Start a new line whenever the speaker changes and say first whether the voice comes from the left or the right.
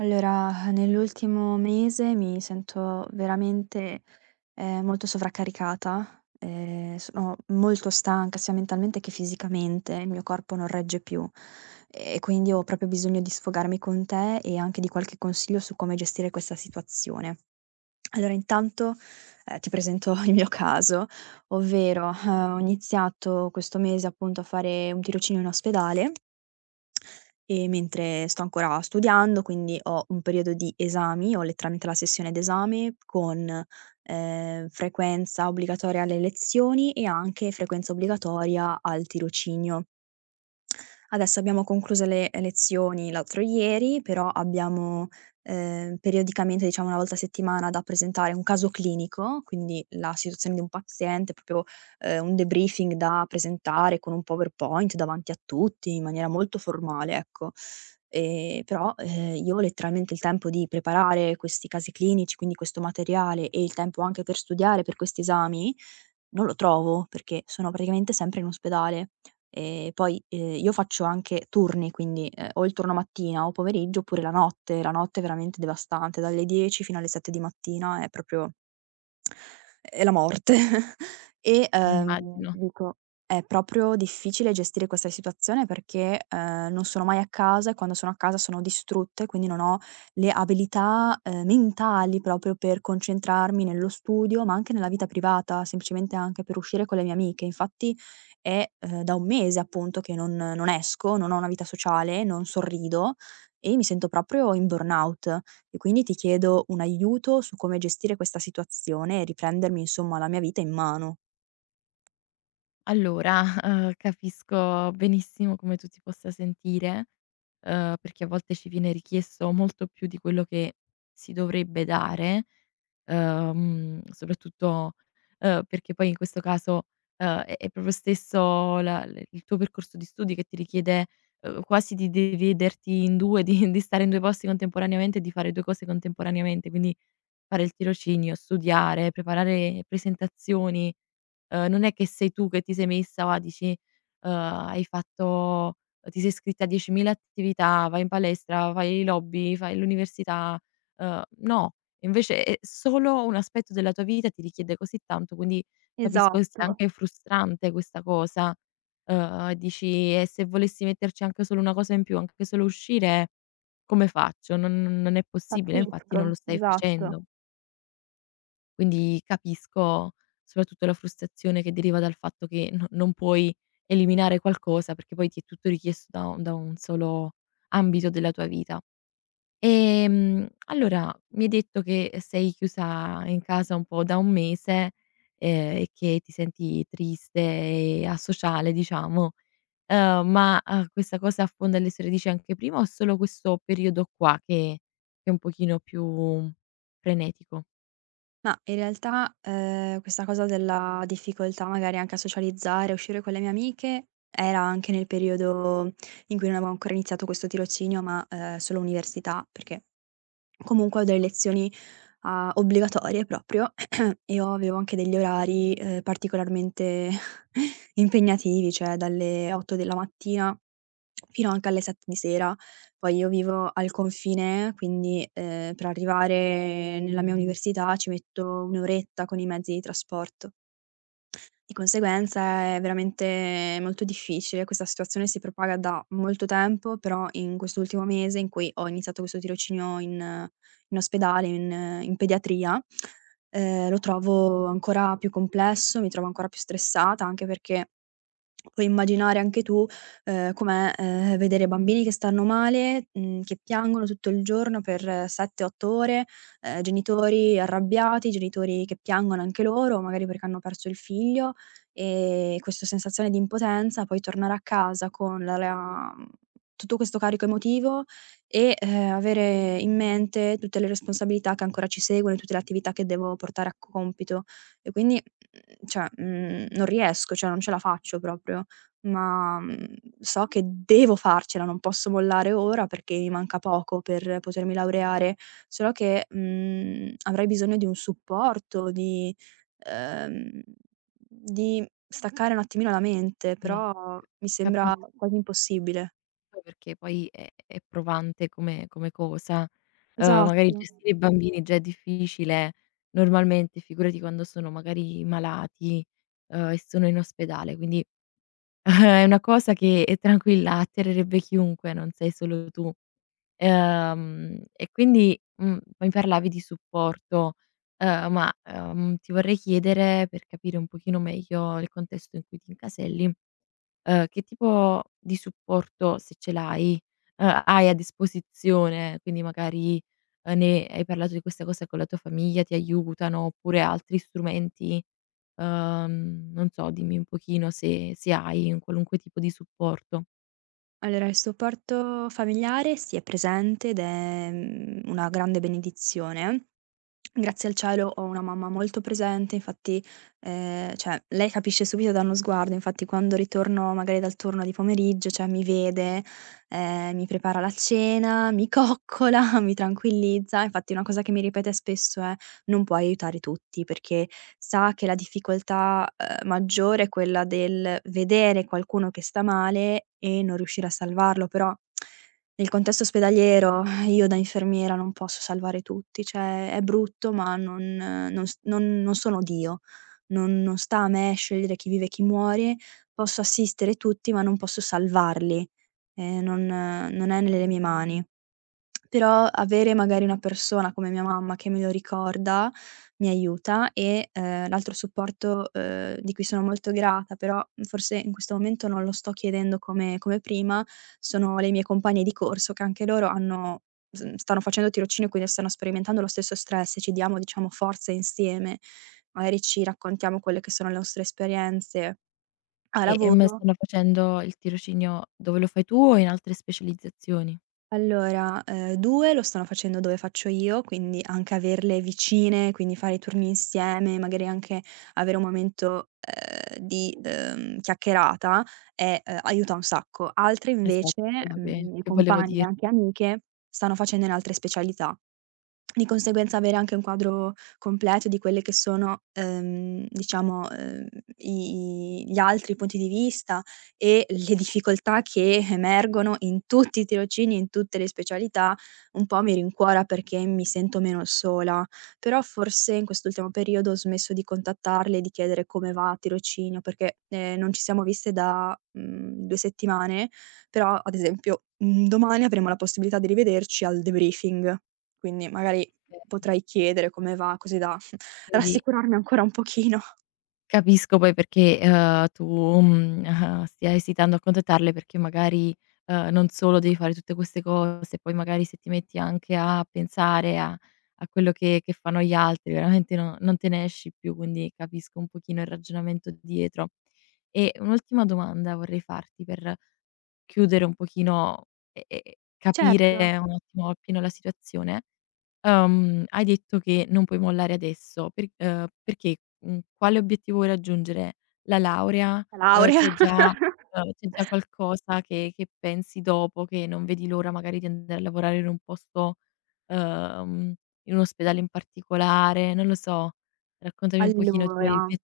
right: Allora, nell'ultimo mese mi sento veramente, molto sovraccaricata. Sono molto stanca sia mentalmente che fisicamente, il mio corpo non regge più e quindi ho proprio bisogno di sfogarmi con te e anche di qualche consiglio su come gestire questa situazione. Allora intanto, ti presento il mio caso, ovvero, ho iniziato questo mese appunto a fare un tirocinio in ospedale e mentre sto ancora studiando, quindi ho un periodo di esami, ho letteralmente la sessione d'esame con, frequenza obbligatoria alle lezioni e anche frequenza obbligatoria al tirocinio. Adesso abbiamo concluso le lezioni l'altro ieri, però abbiamo, periodicamente, diciamo una volta a settimana, da presentare un caso clinico, quindi la situazione di un paziente, proprio, un debriefing da presentare con un PowerPoint davanti a tutti, in maniera molto formale, ecco. Però, io ho letteralmente il tempo di preparare questi casi clinici, quindi questo materiale, e il tempo anche per studiare per questi esami, non lo trovo, perché sono praticamente sempre in ospedale. Poi, io faccio anche turni, quindi, ho il turno mattina o pomeriggio oppure la notte. La notte è veramente devastante, dalle 10 fino alle 7 di mattina è la morte. E,
left: Immagino.
right: ti dico, è proprio difficile gestire questa situazione perché, non sono mai a casa e quando sono a casa sono distrutta e quindi non ho le abilità, mentali proprio per concentrarmi nello studio, ma anche nella vita privata, semplicemente anche per uscire con le mie amiche. Infatti è, da un mese appunto che non esco, non ho una vita sociale, non sorrido e mi sento proprio in burnout. E quindi ti chiedo un aiuto su come gestire questa situazione e riprendermi insomma la mia vita in mano.
left: Allora, capisco benissimo come tu ti possa sentire, perché a volte ci viene richiesto molto più di quello che si dovrebbe dare, soprattutto, perché poi in questo caso, è proprio stesso la l il tuo percorso di studi che ti richiede, quasi di dividerti in 2, di di stare in 2 posti contemporaneamente e di fare 2 cose contemporaneamente, quindi fare il tirocinio, studiare, preparare presentazioni, non è che sei tu che ti sei messa, va, dici, hai fatto ti sei iscritta a 10.000 attività, vai in palestra, fai l'hobby, fai l'università, no, invece è solo un aspetto della tua vita ti richiede così tanto, quindi capisco che sia
right: Esatto,
left: anche frustrante questa cosa. Dici: "E se volessi metterci anche solo una cosa in più, anche solo uscire, come faccio? Non è possibile", infatti
right: pazzesco,
left: non lo stai facendo.
right: esatto.
left: Quindi capisco soprattutto la frustrazione che deriva dal fatto che no non puoi eliminare qualcosa, perché poi ti è tutto richiesto da un solo ambito della tua vita. Allora mi hai detto che sei chiusa in casa un po' da un mese, e che ti senti triste e asociale diciamo, ma questa cosa affonda le sue radici anche prima o solo questo periodo qua che è un pochino più frenetico?
right: Ma in realtà, questa cosa della difficoltà magari anche a socializzare, a uscire con le mie amiche, era anche nel periodo in cui non avevo ancora iniziato questo tirocinio, ma, solo università, perché comunque ho delle lezioni a obbligatorie proprio, e io avevo anche degli orari, particolarmente impegnativi, cioè dalle 8 della mattina fino anche alle 7 di sera. Poi io vivo al confine, quindi, per arrivare nella mia università ci metto un' oretta con i mezzi di trasporto. Di conseguenza è veramente molto difficile, questa situazione si propaga da molto tempo, però in quest'ultimo mese in cui ho iniziato questo tirocinio in ospedale, in pediatria, lo trovo ancora più complesso, mi trovo ancora più stressata, anche perché puoi immaginare anche tu, com'è, vedere bambini che stanno male, che piangono tutto il giorno per 7, 8 ore, genitori arrabbiati, genitori che piangono anche loro, magari perché hanno perso il figlio, questa sensazione di impotenza, poi tornare a casa con la la mhmm, tutto questo carico emotivo e, avere in mente tutte le responsabilità che ancora ci seguono e tutte le attività che devo portare a compito. E quindi cioè, non riesco, cioè non ce la faccio proprio, ma, so che devo farcela, non posso mollare ora perché mi manca poco per potermi laureare, solo che, avrei bisogno di un supporto, ehm, di staccare un attimino la mente,
left: Sì.
right: però mi sembra
left: Capisco
right: quasi impossibile.
left: perché poi è provante come come cosa. Magari
right: Esatto.
left: gestire i bambini già è difficile normalmente, figurati quando sono magari malati, e sono in ospedale, quindi è una cosa che, tranquilla, atterrerebbe chiunque, non sei solo tu. E quindi mi parlavi di supporto, ma ti vorrei chiedere, per capire un pochino meglio il contesto in cui ti incaselli. Che tipo di supporto, se ce l'hai, hai a disposizione? Quindi magari, ne hai parlato di questa cosa con la tua famiglia, ti aiutano, oppure altri strumenti, non so, dimmi un pochino se se hai un qualunque tipo di supporto.
right: Allora il supporto familiare sì è presente ed è, una grande benedizione. Grazie al cielo ho una mamma molto presente. Infatti, cioè lei capisce subito da uno sguardo, infatti quando ritorno magari dal turno di pomeriggio, cioè mi vede, mi prepara la cena, mi coccola, mi tranquillizza. Infatti una cosa che mi ripete spesso è: "Non puoi aiutare tutti", perché sa che la difficoltà, maggiore è quella del vedere qualcuno che sta male e non riuscire a salvarlo, però nel contesto ospedaliero e io da infermiera non posso salvare tutti, cioè è brutto ma non non s non non sono Dio. Non non sta a me scegliere chi vive e chi muore. Posso assistere tutti ma non posso salvarli. Ehm, non non è nelle mie mani. Però avere magari una persona come mia mamma che me lo ricorda, mi aiuta e, l'altro supporto, di cui sono molto grata, però forse in questo momento non lo sto chiedendo come prima, sono le mie compagne di corso che anche loro hanno s stanno facendo tirocinio, quindi stanno sperimentando lo stesso stress e ci diamo diciamo forze insieme. Magari ci raccontiamo quelle che sono le nostre esperienze a
left: E,
right: lavoro.
left: stanno facendo il tirocinio dove lo fai tu o in altre specializzazioni?
right: Allora, 2 lo stanno facendo dove faccio io, quindi anche averle vicine, quindi fare i turni insieme, magari anche avere un momento, di, chiacchierata è, aiuta un sacco. Altre
left: Esatto,
right: invece,
left: quello che
right: mie
left: che volevo
right: compagne e
left: dirti.
right: anche amiche, stanno facendo in altre specialità. Di conseguenza avere anche un quadro completo di quelle che sono, diciamo, i i gli altri punti di vista e le difficoltà che emergono in tutti i tirocini, in tutte le specialità, un po' mi rincuora perché mi sento meno sola. Però forse in quest'ultimo periodo ho smesso di contattarle e di chiedere come va a tirocinio, perché, non ci siamo viste da, 2 settimane, però ad esempio, domani avremo la possibilità di rivederci al debriefing, quindi magari potrei chiedere come va, così da
left: Quindi
right: rassicurarmi ancora un pochino.
left: capisco poi perché, tu, ah-ah, stia esitando a contattarle perché magari, non solo devi fare tutte queste cose, poi magari se ti metti anche a pensare a a quello che fanno gli altri veramente no non te ne esci più, quindi capisco un pochino il ragionamento dietro. E un'ultima domanda vorrei farti per chiudere un pochino e
right: Certo,
left: capire un attimo appieno la situazione. Hai detto che non puoi mollare adesso, per perché, quale obiettivo vuoi raggiungere? La laurea?
right: la
left: Uhm,
right: laurea.
left: c'è già c'è già qualcosa che pensi dopo, che non vedi l'ora magari di andare a lavorare in un posto uhm, in un ospedale in particolare? Non lo so, raccontami un pochino i tuoi
right: Allora
left: obiettivi.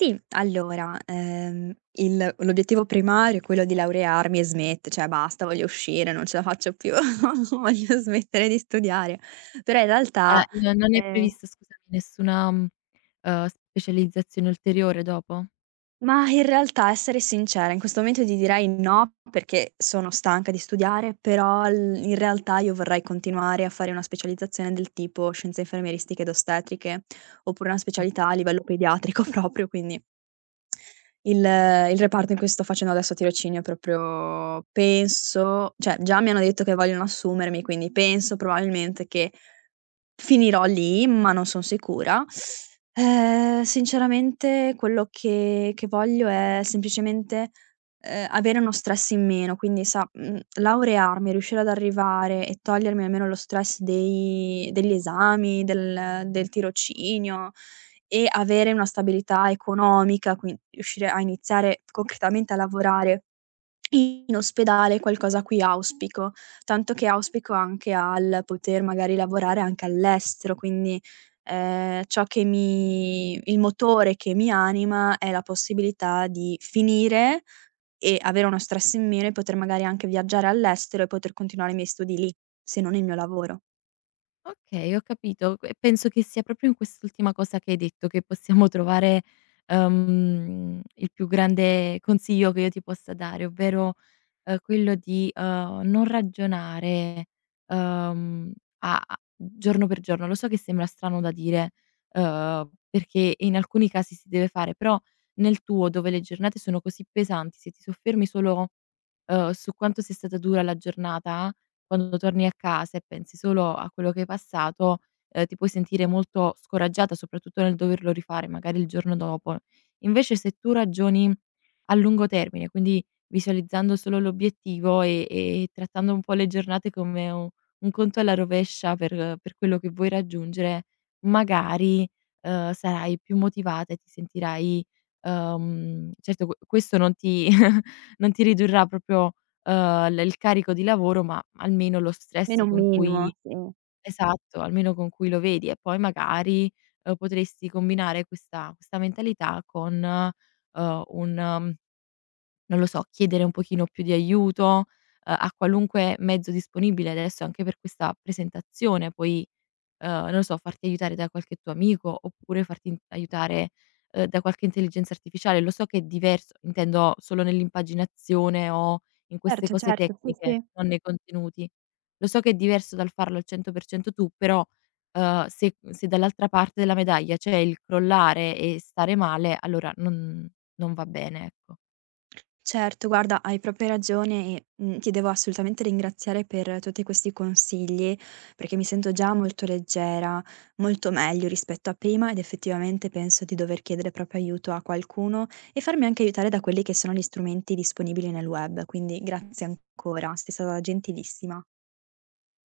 right: sì, allora, il l'obiettivo primario è quello di laurearmi e smett cioè basta, voglio uscire, non ce la faccio più, voglio smettere di studiare. Però in
left: Ah,
right: realtà,
left: no non è
right: ehm
left: previsto, scusami, nessuna, specializzazione ulteriore dopo?
right: Ma in realtà, essere sincera, in questo momento ti direi no, perché sono stanca di studiare, però l in realtà io vorrei continuare a fare una specializzazione del tipo scienze infermieristiche ed ostetriche, oppure una specialità a
left: Okay.
right: livello pediatrico proprio, quindi il reparto in cui sto facendo adesso tirocinio è proprio, penso, cioè già mi hanno detto che vogliono assumermi, quindi penso probabilmente che finirò lì, ma non son sicura. Sinceramente quello che voglio è semplicemente, avere uno stress in meno, quindi sa, laurearmi, riuscire ad arrivare e togliermi almeno lo stress dei degli esami, del tirocinio e avere una stabilità economica, quin riuscire a iniziare concretamente a lavorare in ospedale qualcosa qui auspico, tanto che auspico anche al poter magari lavorare anche all'estero, quindi, ciò che mi il motore che mi anima è la possibilità di finire e avere uno stress in meno e poter magari anche viaggiare all'estero e poter continuare i miei studi lì, se non il mio lavoro.
left: Okay, ho capito. E penso che sia proprio in quest'ultima cosa che hai detto che possiamo trovare, il più grande consiglio che io ti possa dare, ovvero quello di, non ragionare, uhm, a a giorno per giorno. Lo so che sembra strano da dire, perché in alcuni casi si deve fare, però nel tuo, dove le giornate sono così pesanti, se ti soffermi solo, su quanto sia stata dura la giornata, quando torni a casa e pensi solo a quello che hai passato, ti puoi sentire molto scoraggiata, soprattutto nel doverlo rifare magari il giorno dopo. Invece se tu ragioni a lungo termine, quindi visualizzando solo l'obiettivo e trattando un po' le giornate come u un conto alla rovescia per quello che vuoi raggiungere, magari, sarai più motivata e ti sentirai certo q questo non ti non ti ridurrà proprio, l il carico di lavoro, ma almeno lo
right: Meno
left: stress
right: un
left: con
right: minimo,
left: cui
right: sì.
left: esatto, almeno con cui lo vedi. E poi magari, potresti combinare questa questa mentalità con, un non lo so, chiedere un pochino più di aiuto, a qualunque mezzo disponibile adesso anche per questa presentazione, puoi, non lo so, farti aiutare da qualche tuo amico oppure farti in aiutare, da qualche intelligenza artificiale. Lo so che è diverso, intendo solo nell'impaginazione o in queste
right: Certo,
left: cose
right: certo, sì,
left: tecniche,
right: sì.
left: non nei contenuti. Lo so che è diverso dal farlo al 100% tu, però, se se dall'altra parte della medaglia c'è il crollare e stare male, allora non non va bene, ecco.
right: Certo, guarda, hai proprio ragione e, ti devo assolutamente ringraziare per tutti questi consigli, perché mi sento già molto leggera, molto meglio rispetto a prima ed effettivamente penso di dover chiedere proprio aiuto a qualcuno e farmi anche aiutare da quelli che sono gli strumenti disponibili nel web. Quindi grazie ancora, sei stata gentilissima.